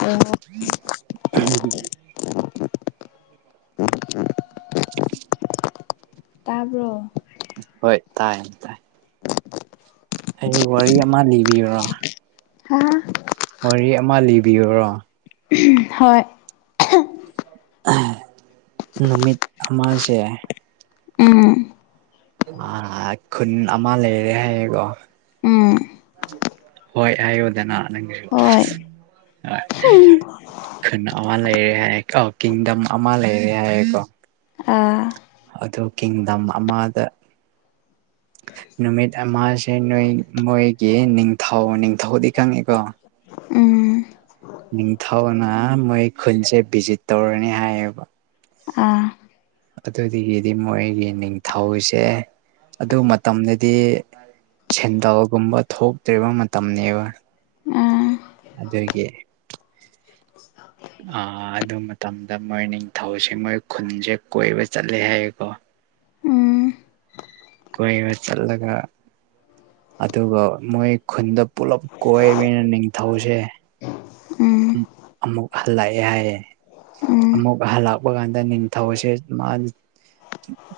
ꯑꯣ [unintelligible] [unintelligible] ꯇꯥꯕ꯭ꯔꯣ ꯍꯣꯏ ꯇꯥꯏ ꯇꯥꯏ ꯑꯩ ꯋꯥꯔꯤ ꯑꯃ ꯂꯤꯕꯤꯔꯨꯔꯣ ꯍꯥꯍꯥ ꯋꯥꯔꯤ ꯑꯃ ꯂꯤꯕꯤꯌꯨꯔꯣ ꯍꯣꯏ ꯅꯨꯃꯤꯠ ꯑꯃꯁꯦ ꯎꯝ ꯑ ꯈꯨꯟ ꯑꯃ ꯂꯩꯔꯦ ꯍꯥꯏꯌꯦꯀꯣ ꯎꯝ ꯍꯣꯏ ꯍꯥꯏꯌꯨꯗꯅ ꯅꯪꯁꯨ ꯍꯣꯏ [unintelligible] ꯈꯨꯟ ꯑꯃ ꯂꯩꯔꯦ ꯍꯥꯏꯌꯦ ꯀꯣ ꯀꯤꯡꯗꯝ ꯑꯃ ꯂꯩꯔꯦ ꯍꯥꯏꯔꯦꯀꯣ ꯑꯥ ꯑꯗꯨ ꯀꯤꯡꯗꯝ ꯑꯃꯗ ꯅꯨꯃꯤꯠ ꯑꯃꯁꯦ ꯅꯣꯏ ꯃꯣꯏꯒꯤ ꯅꯤꯡꯊꯧ ꯅꯤꯡꯊꯧꯗꯤ ꯈꯪꯉꯦꯀꯣ ꯎꯝ ꯅꯤꯡꯊꯧꯅ ꯃꯣꯏ ꯈꯨꯜꯁꯦ ꯚꯤꯖꯤꯠ ꯇꯧꯔꯅꯤ ꯍꯥꯏꯌꯦ ꯀꯣ ꯑꯥ ꯑꯗꯨꯗꯒꯤꯗꯤ ꯃꯣꯏꯒꯤ ꯅꯤꯡꯊꯧꯁꯦ ꯑꯗꯨ ꯃꯇꯝꯗꯗꯤ ꯁꯦꯟꯗꯜꯒꯨꯝꯕ ꯊꯣꯛꯇ꯭ꯔꯤꯕ ꯃꯇꯝꯅꯦꯕ ꯑꯥ ꯑꯗꯨꯒꯤ [unintelligible] ꯑ ꯑꯗꯨ ꯃꯇꯝꯗ ꯃꯣꯏ ꯅꯤꯡꯊꯧꯁꯦ ꯃꯣꯏ ꯈꯨꯟꯁꯦ ꯀꯣꯏꯕ ꯆꯠꯂꯦ ꯍꯥꯏꯌꯦꯀꯣ ꯎꯝ ꯀꯣꯏꯕ ꯆꯠꯂꯒ ꯑꯗꯨꯒ ꯃꯣꯏ ꯈꯨꯟꯗꯣ ꯄꯨꯂꯞ ꯀꯣꯏꯕꯤꯅ ꯅꯤꯡꯊꯧꯁꯦ ꯎꯝ ꯑꯃꯨꯛ ꯍꯜꯂꯛꯑꯦ ꯍꯥꯏꯌꯦ ꯎꯝ ꯑꯃꯨꯛ ꯍꯜꯂꯛꯄ ꯀꯥꯟꯗ ꯅꯤꯡꯊꯧꯁꯦ ꯃꯥ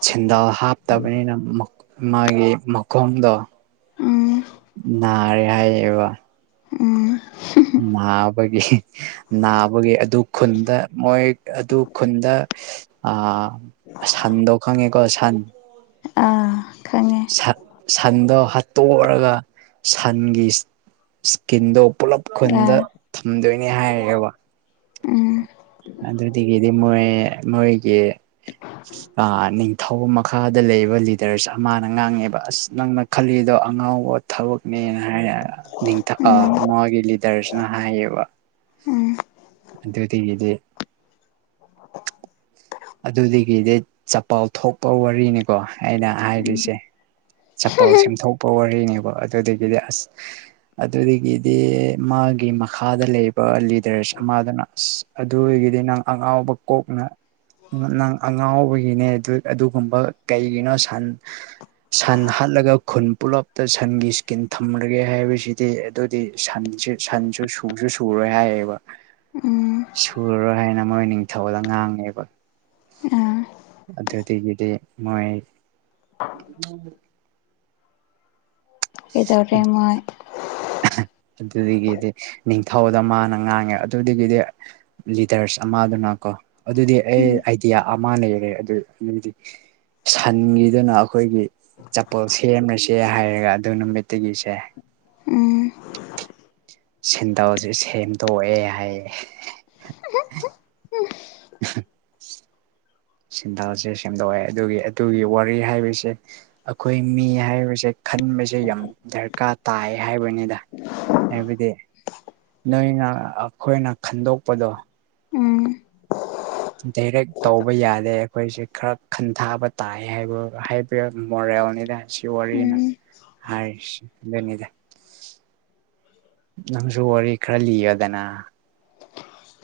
ꯁꯦꯟꯗꯜ ꯍꯥꯞꯇꯕꯅꯤꯅ ꯃꯛ ꯃꯥꯒꯤ ꯃꯈꯣꯡꯗꯣ ꯎꯝ ꯅꯥꯔꯦ ꯍꯥꯏꯌꯦꯕ ꯎꯝ ꯅꯥꯕꯒꯤ ꯅꯥꯕꯒꯤ ꯑꯗꯨ ꯈꯨꯟꯗ ꯃꯣꯏ ꯑꯗꯨ ꯈꯨꯟꯗ ꯑꯥ ꯁꯟꯗꯣ ꯈꯪꯉꯦꯀꯣ ꯁꯟ ꯑꯥ ꯈꯪꯉꯦ ꯁꯟ ꯁꯟꯗꯣ ꯍꯥꯠꯇꯣꯛꯔꯒ ꯁꯟꯒꯤ ꯏꯁꯀꯤꯟꯗꯣ ꯄꯨꯂꯞ ꯈꯨꯟꯗ ꯑꯥ ꯊꯝꯗꯣꯏꯅꯤ ꯍꯥꯏꯔꯛꯑꯦꯕ ꯎꯝ ꯑꯗꯨꯗꯒꯤꯗꯤ ꯃꯣꯏ ꯃꯣꯏꯒꯤ ꯑꯥ ꯅꯤꯡꯊꯧ ꯃꯈꯥꯗ ꯂꯩꯕ ꯂꯤꯗꯔꯁ ꯑꯃꯅ ꯉꯥꯡꯉꯦꯕ ꯑꯁ ꯅꯪꯅ ꯈꯜꯂꯤꯗꯣ ꯑꯉꯥꯎꯕ ꯊꯕꯛꯅꯦꯅ ꯍꯥꯏꯔ ꯅꯤꯡꯊ ꯎꯝ ꯃꯥꯒꯤ ꯂꯤꯗꯔꯁꯤꯅ ꯍꯥꯏꯌꯦꯕ꯫ ꯑꯗꯨꯗꯤꯒꯤꯗꯤ ꯑꯗꯨꯗꯤꯒꯤꯗꯤ ꯆꯄꯜ ꯊꯣꯛꯄ ꯋꯥꯔꯤꯅꯤꯀꯣ ꯑꯩꯅ ꯎꯝ ꯍꯥꯏꯔꯤꯁꯦ꯫ ꯆꯄꯜ ꯁꯦꯝꯊꯣꯛꯄ ꯋꯥꯔꯤꯅꯦꯕ ꯑꯗꯨꯗꯒꯤꯗꯤ ꯑꯁ ꯑꯗꯨꯗꯒꯤꯗꯤ ꯃꯥꯒꯤ ꯃꯈꯥꯗ ꯂꯩꯕ ꯂꯤꯗꯔꯁ ꯑꯃꯗꯨꯅ ꯑꯁ ꯑꯗꯨꯗꯒꯤꯗꯤ ꯅꯪ ꯑꯉꯥꯎꯕ ꯀꯣꯛꯅ ꯅ ꯅꯪ ꯑꯉꯥꯎꯕꯒꯤꯅꯦ ꯗꯨ ꯑꯗꯨꯒꯨꯝꯕ ꯀꯩꯒꯤꯅꯣ ꯁꯟ ꯁꯟ ꯍꯥꯠꯂꯒ ꯈꯨꯟ ꯄꯨꯂꯞꯇ ꯁꯟꯒꯤ ꯏꯁ꯭ꯀꯤꯟ ꯊꯝꯔꯒꯦ ꯍꯥꯏꯕꯁꯤꯗꯤ꯫ ꯑꯗꯨꯗꯤ ꯁꯟꯁꯦ ꯁꯟꯁꯨ ꯁꯨꯁꯨ ꯁꯨꯔꯣꯏ ꯍꯥꯏꯌꯦꯕ꯫ ꯎꯝ ꯁꯨꯔꯔꯣꯏ ꯍꯥꯏꯌꯦꯅ ꯃꯣꯏ ꯅꯤꯡꯊꯧꯗ ꯉꯥꯡꯉꯦꯕ꯫ ꯑꯥ ꯑꯗꯨꯗꯒꯤꯗꯤ ꯃꯣꯏ [unintelligible] ꯀꯩꯗꯧꯔꯦ ꯃꯣꯏ꯫ [unintelligible] ꯑꯗꯨꯗꯒꯤꯗꯤ ꯅꯤꯡꯊꯧꯗ ꯃꯥꯅ ꯉꯥꯡꯉꯦ ꯑꯗꯨꯗꯒꯤꯗꯤ ꯂꯤꯗꯔꯁ ꯑꯃꯗꯨꯅ ꯀꯣ ꯑꯗꯨꯗꯤ ꯑꯩ ꯎꯝ ꯑꯥꯏꯗꯤꯌꯥ ꯑꯃ ꯂꯩꯔꯦ ꯑꯗꯨ ꯑꯗꯨꯗꯤ ꯁꯟꯒꯤꯗꯨꯅ ꯑꯩꯈꯣꯏꯒꯤ ꯆꯄꯜ ꯁꯦꯝꯂꯁꯦ ꯍꯥꯏꯔꯒ ꯑꯗꯨ ꯅꯨꯃꯤꯠꯇꯒꯤꯁꯦ꯫ ꯎꯝ ꯁꯦꯟꯗꯜꯁꯦ ꯁꯦꯝꯗꯣꯛꯑꯦ ꯍꯥꯏꯌꯦ꯫ [unintelligible] ꯁꯦꯟꯗꯜꯁꯦ ꯁꯦꯝꯗꯣꯛꯑꯦ ꯑꯗꯨꯒꯤ ꯑꯗꯨꯒꯤ ꯋꯥꯔꯤ ꯍꯥꯏꯕꯁꯦ ꯑꯩꯈꯣꯏ ꯃꯤ ꯍꯥꯏꯕꯁꯦ ꯈꯟꯕꯁꯦ ꯌꯥꯝ ꯗꯔꯀꯥꯔ ꯇꯥꯏ ꯍꯥꯏꯕꯅꯤꯗ꯫ ꯍꯥꯏꯕꯗꯤ ꯅꯣꯏꯅ ꯑꯩꯈꯣꯏꯅ ꯈꯟꯗꯣꯛꯄꯗꯣ ꯎꯝ ꯎꯝ ꯗꯥꯏꯔꯦꯛ ꯇꯧꯕ ꯌꯥꯗꯦ ꯑꯩꯈꯣꯏꯁꯦ ꯈꯔ ꯈꯟꯊꯥꯕ ꯇꯥꯏ ꯍꯥꯏꯕ ꯍꯥꯏ ꯄꯤꯌꯔ ꯃꯣꯔꯦꯜꯅꯤꯗ ꯁꯤ ꯋꯥꯔꯤꯅ ꯍꯥꯏꯔꯤꯁꯤ ꯗꯨꯅꯤꯗ꯫ ꯅꯪꯁꯨ ꯋꯥꯔꯤ ꯈꯔ ꯂꯤꯌꯣꯗꯅ꯫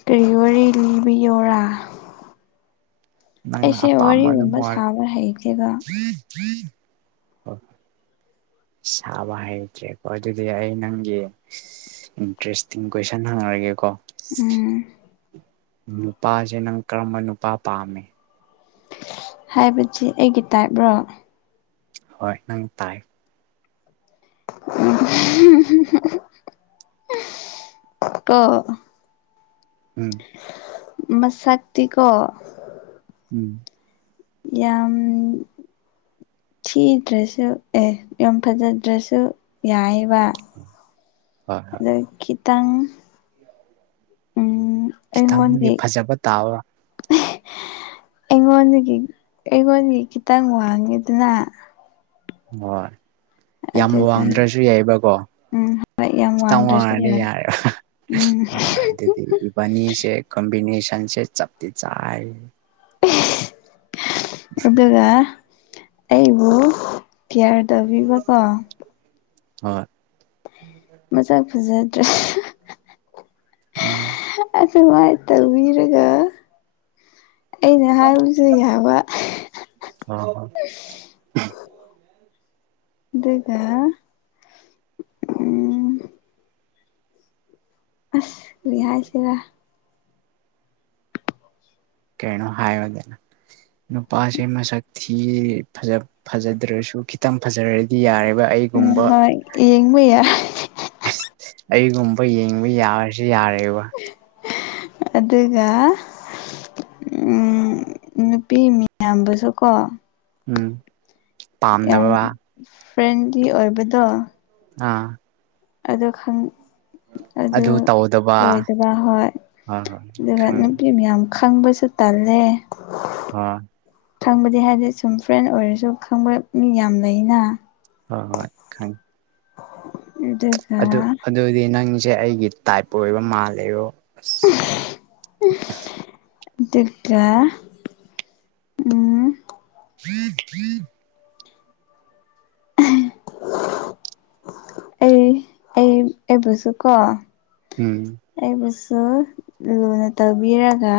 ꯀꯔꯤ ꯋꯥꯔꯤ ꯂꯤꯕꯤꯌꯣꯔꯥ꯫ ꯅꯪꯅ ꯑꯩꯁꯦ ꯑꯄꯥꯝꯕ ꯑꯗꯨꯝ ꯋꯥꯔꯤꯒꯨꯝꯕ ꯋꯔ ꯁꯥꯕ ꯍꯩꯇꯦꯕ [unintelligible] ꯁꯥꯕ ꯍꯩꯇ꯭ꯔꯦꯀꯣ ꯑꯗꯨꯗꯤ ꯑꯩ ꯅꯪꯒꯤ ꯏꯟꯇ꯭ꯔꯦꯁꯇꯤꯡ ꯀꯣꯏꯁꯟ ꯍꯪꯉꯛ ꯑꯒꯦꯀꯣ꯫ ꯎꯝ ꯅꯨꯄꯥꯁꯦ ꯅꯪ ꯀꯔꯝꯕ ꯅꯨꯄꯥ ꯄꯥꯝꯃꯦ꯫ ꯍꯥꯏꯕꯗꯤ ꯑꯩꯒꯤ ꯇꯥꯏꯞ ꯔꯣ꯫ ꯍꯣꯏ ꯅꯪ ꯇꯥꯏꯞ꯫ [unintelligible] ꯀꫭ ꯎꯝ ꯃꯁꯛꯇꯤ ꯀꯣ ꯎꯝ ꯌꯥꯝ ꯊꯤꯗ꯭ꯔꯁꯨ ꯑꯦ ꯌꯥꯝ ꯐꯖꯗ꯭ꯔꯁꯨ ꯌꯥꯑꯦꯕ꯫ [inaudible] ꯑꯗ ꯈꯤꯇꯪ ꯎꯝ ꯈꯤꯇꯪꯗꯤ ꯏꯉꫭꯟꯒꯤ ꯐꯖꯕ ꯇꯥꯕ ꯑꯩꯉꯣꯟꯗꯒꯤ ꯑꯩꯉꯣꯟꯗꯒꯤ ꯈꯤꯇꯪ ꯋꯥꯡꯉꯦꯗꯅ ꯍꯣꯏ ꯌꯥꯝ ꯑꯗꯨꯒ ꯋꯥꯡꯗ꯭ꯔꯁꯨ ꯌꯥꯏꯕꯀꯣ ꯎꯝ ꯍꯣꯏ ꯌꯥꯝ ꯈꯤꯇꯪ ꯋꯥꯡꯗ꯭ꯔꯁꯨ ꯋꯥꯡꯉꯗꯤ ꯌꯥꯏ ꯌꯥꯔ ꯎꯝ ꯍꯣꯏ ꯑꯗꯨꯗꯤ ꯏꯕꯥꯅꯤ ꯀꯝꯕꯤꯅꯦꯁꯟꯁꯦ ꯆꯞꯇꯤ ꯆꯥꯔꯦ ꯑꯗꯨꯒ ꯑꯩꯕꯨ ꯀꯤꯌꯥꯔ ꯇꯧꯕꯤꯕꯀꯣ ꯍꯣꯏ ꯃꯁꯛꯛ ꯐꯖꯗ꯭ꯔꯁꯨ ꯎꯝ ꯑꯁ ꯃꯥꯥꯏ ꯇꯧꯕꯤꯔꯒ ꯑꯩꯅ ꯍꯥꯏꯕꯁꯨ ꯌꯥꯕ ꯑ ꯍ ꯑꯗꯨꯒ ꯎꯝ ꯑꯁ ꯀꯔꯤ ꯍꯥꯏꯁꯤꯔ ꯀꯩꯅꯣ ꯍꯥꯏꯌꯣꯅꯦ ꯅꯨꯄꯥꯁꯦ ꯃꯁꯛ ꯊꯤ ꯐꯖꯗ꯭ꯔꯁꯨ ꯈꯤꯇꯪ ꯐꯖꯔꯗꯤ ꯌꯥꯔꯦꯕ ꯎꯝ ꯑꯩꯒꯨꯝꯕ ꯍꯣꯏ ꯌꯦꯡꯕ ꯌꯥꯏ ꯑꯩꯒꯨꯝꯕ ꯌꯦꯡꯕ ꯌꯥꯔꯁꯨ ꯌꯥꯔꯦꯕ ꯑꯗꯨꯒ ꯎꯝ ꯅꯨꯄꯤ ꯃꯌꯥꯝꯕꯁꯨ ꯀꯣ ꯎꯝ ꯌꯥꯝ ꯄꯥꯝꯗꯕ ꯐ꯭ꯔꯦꯟꯂꯤ ꯑꯣꯏꯕꯗꯣ ꯑꯥ ꯑꯗꯣ ꯈꯪ ꯑꯗꯨ ꯑꯣꯏꯗꯕ ꯍꯣꯏ ꯍꯣꯏ ꯍꯣꯏ ꯑꯗꯨꯒ ꯈꯪꯉꯦ ꯅꯨꯄꯤ ꯃꯌꯥꯝ ꯍꯪꯕꯁꯨ ꯇꯜꯂꯦ ꯍꯥ ꯈꯪꯕꯗꯤ ꯍꯥꯏꯗꯤ ꯁꯨꯝ ꯐ꯭ꯔꯦꯟ ꯑꯣꯏꯔꯁꯨ ꯈꯪꯕ ꯃꯤ ꯌꯥꯝ ꯂꯩꯅ ꯍꯣꯏ ꯍꯣꯏ ꯈꯪ ꯑꯗꯨ ꯑꯗꯨ ꯑꯗꯨꯗꯤ ꯅꯪꯁꯦ ꯑꯩꯒꯤ ꯇꯥꯏꯞ ꯑꯣꯏꯕ ꯃꯥꯜꯂꯦꯔꯣ ꯑꯁ ꯑꯗꯨꯒ ꯎꯝ [unintelligible] ꯑꯩ ꯑꯩ ꯑꯦꯕꯨꯁꯨ ꯀꯣ ꯎꯝ ꯑꯩꯕꯨꯁꯨ ꯂꯨꯅ ꯇꯧꯕꯤꯔꯒ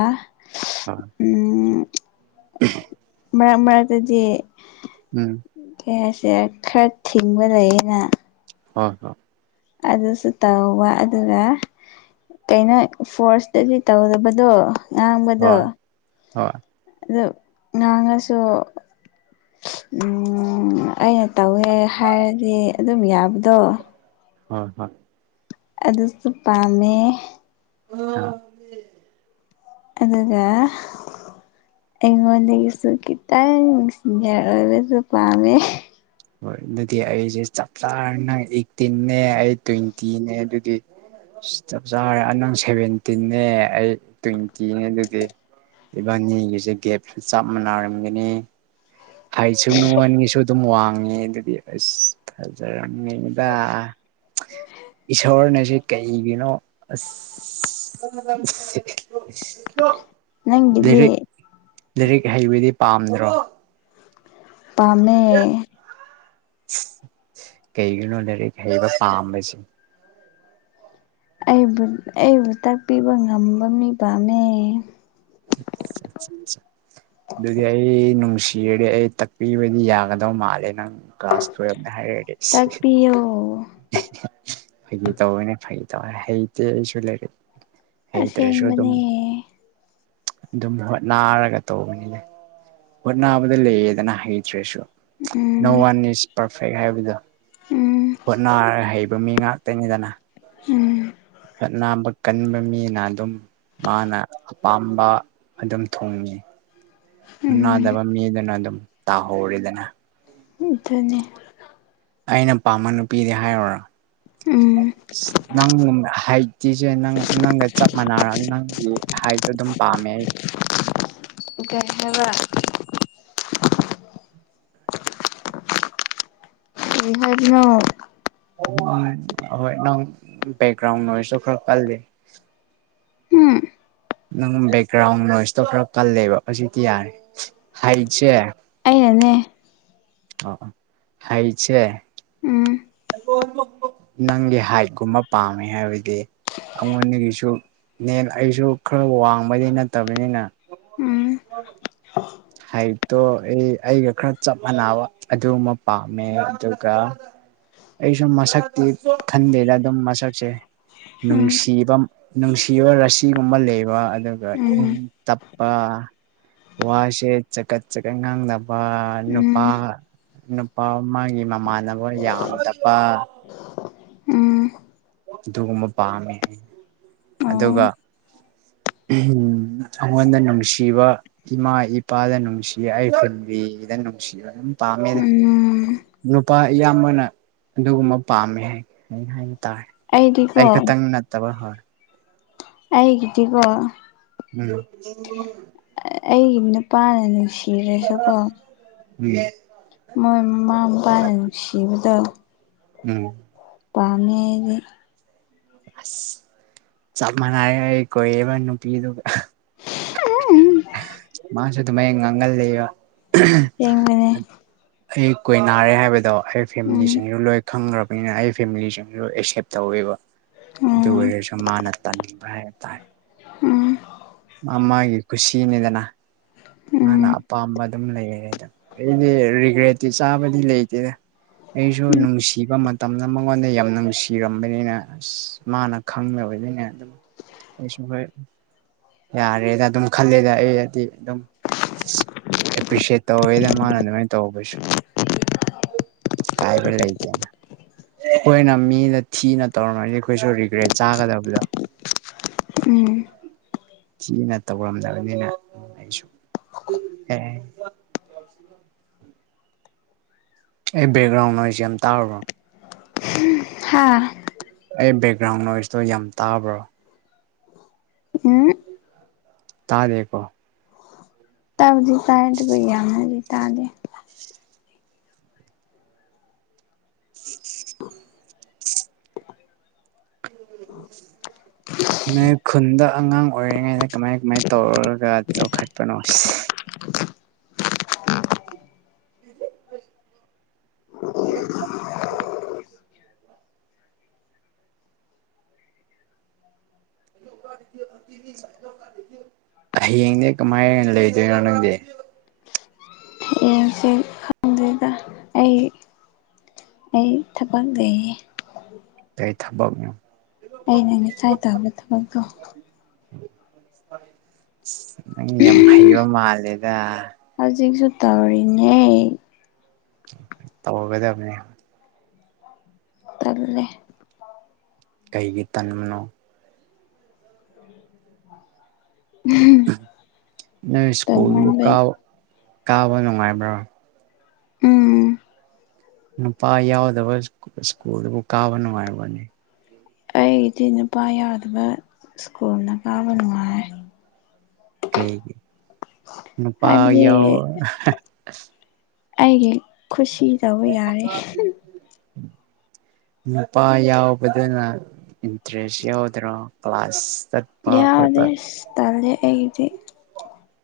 ꯍꯣꯏ ꯎꯝ [inaudible] ꯃꯔꯛ ꯃꯔꯛꯇꯗꯤ ꯎꯝ ꯀꯩꯘꯥꯏꯁꯤꯔ ꯈꯔ ꯊꯤꯡꯕ ꯂꯩꯌꯦꯅ ꯍꯣꯏ ꯍꯣꯏ ꯑꯗꯨꯁꯨ ꯇꯧꯕ ꯑꯗꯨꯒ ꯀꯩꯅꯣ ꯐꯣꯔꯁꯇꯒꯤ ꯇꯧꯗꯕꯗꯣ ꯉꯥꯡꯕꯗꯣ ꯍꯣꯏ ꯍꯣꯏ ꯑꯗꯨ ꯉꯉꯁꯨ ꯎꯝ ꯑꯩꯅ ꯇꯧꯋꯦ ꯍꯥꯏꯔꯗꯤ ꯑꯗꯨꯝ ꯌꯥꯕꯗꯣ ꯍꯣꯏ ꯍꯣꯏ ꯑꯗꯨꯁꯨ ꯄꯥꯝꯃꯦ ꯑ ꯑꯗꯨꯒ ꯑꯩꯉꯣꯟꯗꯒꯤꯁꯨ ꯈꯤꯇꯪ ꯁꯤꯅꯤꯌꯥꯔ ꯑꯣꯏꯕꯁꯨ ꯄꯥꯝꯃꯦ ꯍꯣꯏ ꯑꯗꯨꯗꯤ ꯑꯩꯁꯦ ꯆꯞ ꯆꯥꯔꯥꯅꯤ ꯅꯪ ꯑꯦꯠꯇꯤꯟꯅꯦ ꯑꯩ ꯇ꯭ꯋꯦꯟꯇꯤꯅꯦ ꯑꯗꯨꯗꯤ ꯆꯞ ꯆꯥꯔꯦ ꯅꯪ ꯁꯦꯚꯦꯟꯇꯤꯟꯅꯦ ꯑꯩ ꯇ꯭ꯋꯦꯟꯇꯤꯅꯦ ꯑꯗꯨꯗꯤ ꯏꯕꯥꯟꯅꯤꯒꯤꯁꯦ ꯒꯦꯞꯁꯨ ꯆꯞ ꯃꯥꯟꯅꯔꯝꯒꯅꯤ ꯑꯩꯁꯨ ꯅꯨꯡꯉꯣꯟꯒꯤꯁꯨ ꯑꯗꯨꯝ ꯋꯥꯡꯉꯦ ꯑꯗꯨꯗꯤ ꯑꯁ ꯐꯖꯔꯝꯅꯤꯗꯥ ꯏꯁꯣꯔꯅ ꯁꯤ ꯀꯩꯒꯤꯅꯣ ꯑꯁ [unintelligible] ꯅꯪꯒꯤꯗꯤ ꯂꯥꯏꯔꯤꯛ ꯂꯥꯏꯔꯤꯛ ꯍꯩꯕꯗꯤ ꯄꯥꯝꯗ꯭ꯔꯣ ꯄꯥꯥꯝꯃꯦ ꯀꯩꯒꯤꯅꯣ ꯂꯥꯏꯔꯤꯛ ꯍꯩꯕ ꯄꯥꯝꯕꯁꯦ ꯑꯩꯕꯨ ꯑꯩꯕꯨ ꯇꯥꯛꯄꯤꯕ ꯉꯝꯕ ꯃꯤ ꯄꯥꯝꯃꯦ ꯑꯗꯨꯗꯤ ꯑꯩ ꯅꯨꯡꯁꯤ ꯖꯤꯔꯗꯤ ꯑꯩ ꯇꯥꯛꯄꯤꯕꯗꯤ ꯌꯥꯒꯗꯧ ꯃꯥꯜꯂꯦ ꯅꯪ ꯀ꯭ꯂꯥꯁ ꯇꯨꯌꯦꯜꯞꯅꯤ ꯍꯥꯏꯔꯛꯑꯗꯤ ꯇꯥꯛꯄꯤꯌꯣ ꯐꯩꯒꯤ ꯇꯧꯕꯅꯦ ꯐꯥꯒꯤ ꯇꯧꯕꯅꯦ ꯍꯩꯇꯦ ꯑꯩꯁꯨ ꯂꯩꯔꯤꯛ ꯍꯩꯇ꯭ꯔꯁꯨ ꯑꯗꯨꯝ ꯑꯁꯦꯡꯕꯅꯦ ꯑꯗꯨꯝ ꯍꯣꯠꯅꯔꯒ ꯇꯧꯕꯅꯤ ꯍꯣꯠꯅꯕꯗ ꯂꯩꯌꯦꯗꯅ ꯍꯩꯇ꯭ꯔꯦꯁꯨ no um one is perfect ꯍꯥꯏꯕꯗꯣ ꯎꯝ ꯍꯣꯠꯅꯔ ꯍꯩꯕ ꯃꯤ ꯉꯥꯛꯇꯅꯤꯗꯅ ꯎꯝ ꯍꯣꯠꯅꯕꯥ ꯀꯟꯕ ꯃꯤꯅ ꯑꯗꯨꯝ ꯃꯥꯅ ꯑꯄꯥꯝꯕ ꯑꯗꯨꯝ ꯊꯨꯡꯉꯤ ꯎꯝ ꯍꯣꯠꯅꯥꯗꯕ ꯃꯤꯗꯨꯅ ꯑꯗꯨꯝ ꯇꯥꯍꯧꯔꯦꯗꯅ ꯎꯝ ꯑꯗꯨꯅꯤ ꯑꯩꯅ ꯄꯥꯝꯕ ꯅꯨꯄꯤꯗꯤ ꯍꯥꯏꯔꯨꯔꯥ ꯎꯝ ꯏꯁ ꯅꯪ ꯍꯥꯏꯠꯇꯤꯁꯦ ꯅꯪ ꯅꯪꯒ ꯆꯞ ꯃꯥꯟꯅꯔ ꯅꯪꯒꯤ ꯍꯥꯏꯠꯇꯣ ꯑꯗꯨꯝ ꯄꯥꯝꯃꯦ ꯑꯩꯗꯤ ꯀꯩ ꯍꯥꯏꯕꯥ ꯀꯔꯤ ꯍꯥꯏꯕꯅꯣ ꯎꯝ ꯍꯣꯏ ꯅꯪ ꯕꯦꯛꯒ꯭ꯔꯥꯎꯟ ꯑꯣꯏꯔꯁꯨ ꯈꯔ ꯀꯜꯂꯤ ꯎꯝ ꯅꯪ ꯕꯦꯛꯒ꯭ꯔꯥꯎꯟ ꯅꯣꯏꯁꯇꯣ ꯈꯔ ꯀꯜꯂꯦꯕ ꯍꯧꯖꯤꯛꯇꯤ ꯌꯥꯔꯦ ꯍꯥꯏꯠꯁꯦ ꯑꯩꯅꯅꯦ ꯑꯣ ꯍꯥꯏꯠꯁꯦ ꯎꯝ ꯅꯪꯒꯤ ꯍꯥꯏꯠꯀꯨꯝꯕ ꯄꯥꯝꯃꯦ ꯍꯥꯏꯕꯗꯤ ꯑꯩꯉꯣꯟꯗꯒꯤꯁꯨ ꯅꯦ ꯑꯩꯁꯨ ꯈꯔ ꯋꯥꯡꯕꯗꯤ ꯅꯠꯇꯕꯅꯤꯅ ꯎꯝ ꯑ ꯍꯥꯏꯠꯇꯣ ꯑꯩ ꯑꯩꯒ ꯈꯔ ꯆꯞ ꯃꯥꯟꯅꯕ ꯑꯗꯨꯕ ꯄꯥꯝꯃꯦ ꯑꯗꯨꯒ ꯑꯩꯁꯨ ꯃꯁꯛꯇꯤ ꯈꯟꯗꯦꯗ ꯑꯗꯨꯝ ꯃꯁꯛꯁꯦ ꯅꯨꯡꯁꯤꯕ ꯅꯨꯡꯁꯤꯕ ꯔꯥꯁꯤꯒꯨꯝꯕ ꯂꯩꯕ ꯑꯗꯨꯒ ꯏꯪ ꯎꯝ ꯇꯞꯄ ꯋꯥꯁꯦ ꯆꯒꯠ ꯆꯒꯠ ꯉꯥꯡꯗꯕ ꯎꯝ ꯎꯝ ꯅꯨꯄꯥ ꯅꯨꯄꯥꯃꯒꯤ ꯃꯃꯥꯟꯅꯕ ꯌꯥꯝ ꯇꯕ ꯎꯝ ꯑꯗꯨꯒꯨꯝꯕ ꯄꯥꯝꯃꯦ ꯑꯗꯨꯒ ꯑꯣ ꯎꯝ ꯑꯉꯣꯟꯗ ꯅꯨꯡꯁꯤꯕ ꯏꯃꯥ ꯏꯄꯥꯗ ꯅꯨꯡꯁꯤ ꯑꯩ ꯐꯨꯟꯕꯤꯗ ꯅꯨꯡꯁꯤꯕ ꯑꯗꯨꯝ ꯄꯥꯝꯃꯦꯗ ꯎꯝ ꯅꯨꯄꯥ ꯑꯌꯥꯝꯕꯅ ꯑꯗꯨꯒꯨꯝꯕ ꯄꯥꯝꯃꯦ ꯍꯥꯏ ꯍꯥꯏꯕꯇꯥꯔꯦ ꯑꯩꯗꯤꯀꯣ ꯑꯩ ꯈꯛꯇꯪ ꯅꯠꯇꯕ ꯍꯣꯏ ꯑꯩꯒꯤꯗꯤꯀꯣ ꯎꯝ ꯑꯩꯒꯤ ꯅꯨꯄꯥꯅ ꯅꯨꯡꯁꯤꯔꯁꯨꯀꯣ ꯎꯝ ꯃꯣꯏ ꯃꯃꯥ ꯃꯄꯥꯅ ꯅꯨꯡꯁꯤꯕꯗꯣ ꯎꯝ ꯄꯝꯃꯦ ꯑꯩꯗꯤ ꯑꯁ ꯆꯞ ꯃꯟꯅꯩꯌꯦ ꯑꯩ ꯀꯣꯏꯔꯤꯕ ꯅꯨꯄꯤꯗꯨꯒ [inaudible] ꯃꯥꯁꯨ ꯑꯗꯨꯃꯥꯢꯅ ꯉꯥꯡꯒꯟꯂꯦꯕ ꯁꯦꯝꯕꯅꯦ ꯑꯩ ꯀꯣꯏꯅꯥꯔꯦ ꯍꯥꯏꯕꯗꯣ ꯑꯩ ꯎꯝ ꯐꯦꯃꯤꯂꯤꯁꯤꯡꯒꯥ ꯂꯣꯏ ꯈꯪꯒꯔꯕꯅꯤꯅ ꯑꯩ ꯐꯦꯃꯤꯂꯤꯁꯤꯡꯁꯨ ꯑꯦꯛꯁꯦꯞ ꯇꯧꯋꯦꯕ ꯑꯗꯨ ꯎꯝ ꯑꯣꯏꯔꯁꯨ ꯃꯥꯅ ꯇꯥꯟꯕ ꯍꯥꯏꯕꯇꯥꯔꯦ ꯎꯝ ꯑꯃꯒꯤ ꯀꯨꯁꯤꯅꯤꯗꯅ ꯃꯥꯅ ꯎꯝ ꯑꯄꯥꯝꯕ ꯑꯗꯨꯝ ꯂꯩꯔꯦꯗ ꯑꯩꯗꯤ ꯔꯤꯒ꯭ꯔꯦꯠꯇꯤ ꯆꯥꯕꯗꯤ ꯂꯩꯇꯦꯗ ꯑꯩꯁꯨ ꯅꯨꯡꯁꯤꯕ ꯃꯇꯝꯗꯣ ꯃꯉꯣꯟꯗ ꯌꯥꯝ ꯅꯨꯡꯁꯤꯔꯝꯕꯅꯤꯅ ꯑꯁ ꯃꯥꯅ ꯈꯪꯗꯕꯅꯤꯅ ꯑꯗꯨꯝ ꯑꯩꯁꯨ ꯍꯦꯛ ꯌꯥꯔꯦꯗ ꯑꯗꯨꯝ ꯈꯜꯂꯦꯗ ꯑꯩ ꯍꯥꯏꯗꯤ ꯑꯗꯨꯝ ꯑꯦꯄ꯭ꯔꯤꯁꯤꯌꯦꯠ ꯇꯧꯋꯦꯗ ꯃꯥꯅ ꯑꯗꯨꯃꯥꯢ ꯇꯧꯕꯁꯦ ꯀꯥꯏꯕ ꯂꯩꯇꯦ ꯈꯣꯏꯅ ꯃꯤꯗ ꯊꯤꯅ ꯇꯧꯔꯝꯃꯗꯤ ꯈꯣꯏꯁꯨ ꯔꯤꯒ꯭ꯔꯦꯠ ꯆꯥꯒꯗꯕꯗꯣ ꯎꯝ ꯊꯤꯅ ꯇꯧꯔꯝꯗꯕꯅꯤꯅ ꯑꯩꯁꯨ ꯑꯦ [inaudible] ꯑꯩ ꯕꯦꯛꯒ꯭ꯔꯥꯎꯟ ꯅꯣꯁꯁꯦ ꯌꯥꯝ ꯇꯥꯕ꯭ꯔꯣ ꯍꯥꯥ ꯑꯩ ꯕꯦꯛꯒ꯭ꯔꯥꯎꯟ ꯅꯣꯏꯁꯇꯣ ꯌꯥꯝ ꯇꯥꯕ꯭ꯔꯣ ꯎꯝ ꯇꯥꯗꯦꯀꯣ ꯇꯕꯨꯗꯤ ꯇꯥꯢ ꯑꯗꯨꯒ ꯌꯥꯝꯅꯗꯤ ꯇꯥꯗꯦ [inaudible] ꯅꯣꯏ ꯈꯨꯟꯗ ꯑꯉꯥꯡ ꯑꯣꯏꯔꯤꯉꯩꯗ ꯀꯃꯥꯏ ꯀꯃꯥꯏ ꯇꯧꯔꯒ ꯆꯥꯎꯈꯠꯄꯅꯣ [inaudible] [inaudible] ꯍꯌꯦꯡꯅꯦ ꯀꯃꯥꯏꯅ ꯂꯩꯗꯣꯏꯅꯣ ꯅꯪꯗꯤ ꯍꯥꯌꯦꯡꯁꯦ ꯈꯪꯗꯦ ꯗꯥꯑꯩ ꯑꯩ ꯊꯕꯛ ꯂꯩꯌꯦ ꯀꯩ ꯊꯕꯛꯅꯣ ꯑꯩꯅ ꯉꯁꯥꯏ ꯇꯧꯕ ꯊꯕꯛꯇꯣ ꯏꯁ ꯅꯪ ꯌꯥꯝ ꯍꯩꯕ ꯃꯥꯜꯂꯦꯗ ꯍꯧꯖꯤꯛꯁꯨ ꯇꯧꯔꯤꯅꯦ ꯇꯧꯒꯗꯝꯅꯤ ꯇꯜꯂꯦ ꯀꯩꯒꯤ ꯇꯟꯕꯅꯣ ꯅꯣꯏ ꯁ꯭ꯀꯨꯜꯗꯨꯕꯨ ꯇꯟꯃꯟꯕꯩ ꯀꯥꯕ ꯀꯥꯕ ꯅꯨꯡꯉꯥꯏꯕ꯭ꯔꯣ ꯎꯝ ꯅꯨꯄꯥ ꯌꯥꯎꯗꯕ ꯁ꯭ꯀꯨꯜꯗꯨꯕꯨ ꯀꯥꯕ ꯅꯨꯡꯉꯥꯏꯕꯣꯅꯦ ꯑꯩꯒꯤꯗꯤ ꯅꯨꯄꯥ ꯌꯥꯎꯗꯕ ꯁ꯭ꯀꯨꯜꯅ ꯀꯥꯕ ꯅꯨꯡꯉꯥꯏꯌꯦ ꯀꯩꯒꯤ ꯅꯨꯄꯥ ꯍꯥꯏꯕꯗꯤ ꯌꯥꯎ ꯑꯩꯒꯤ ꯈꯨꯁꯤ ꯇꯧꯕ ꯌꯥꯔꯦ [inaudible] ꯅꯨꯄꯥ ꯌꯥꯎꯕꯗꯨꯅ ꯏꯟꯇꯔꯦꯁ ꯌꯥꯎꯗ꯭ꯔꯣ ꯀ꯭ꯂꯥꯁꯇ ꯌꯥꯎꯗꯦ ꯏꯁ ꯇꯜꯂꯦ ꯑꯩꯒꯤꯗꯤ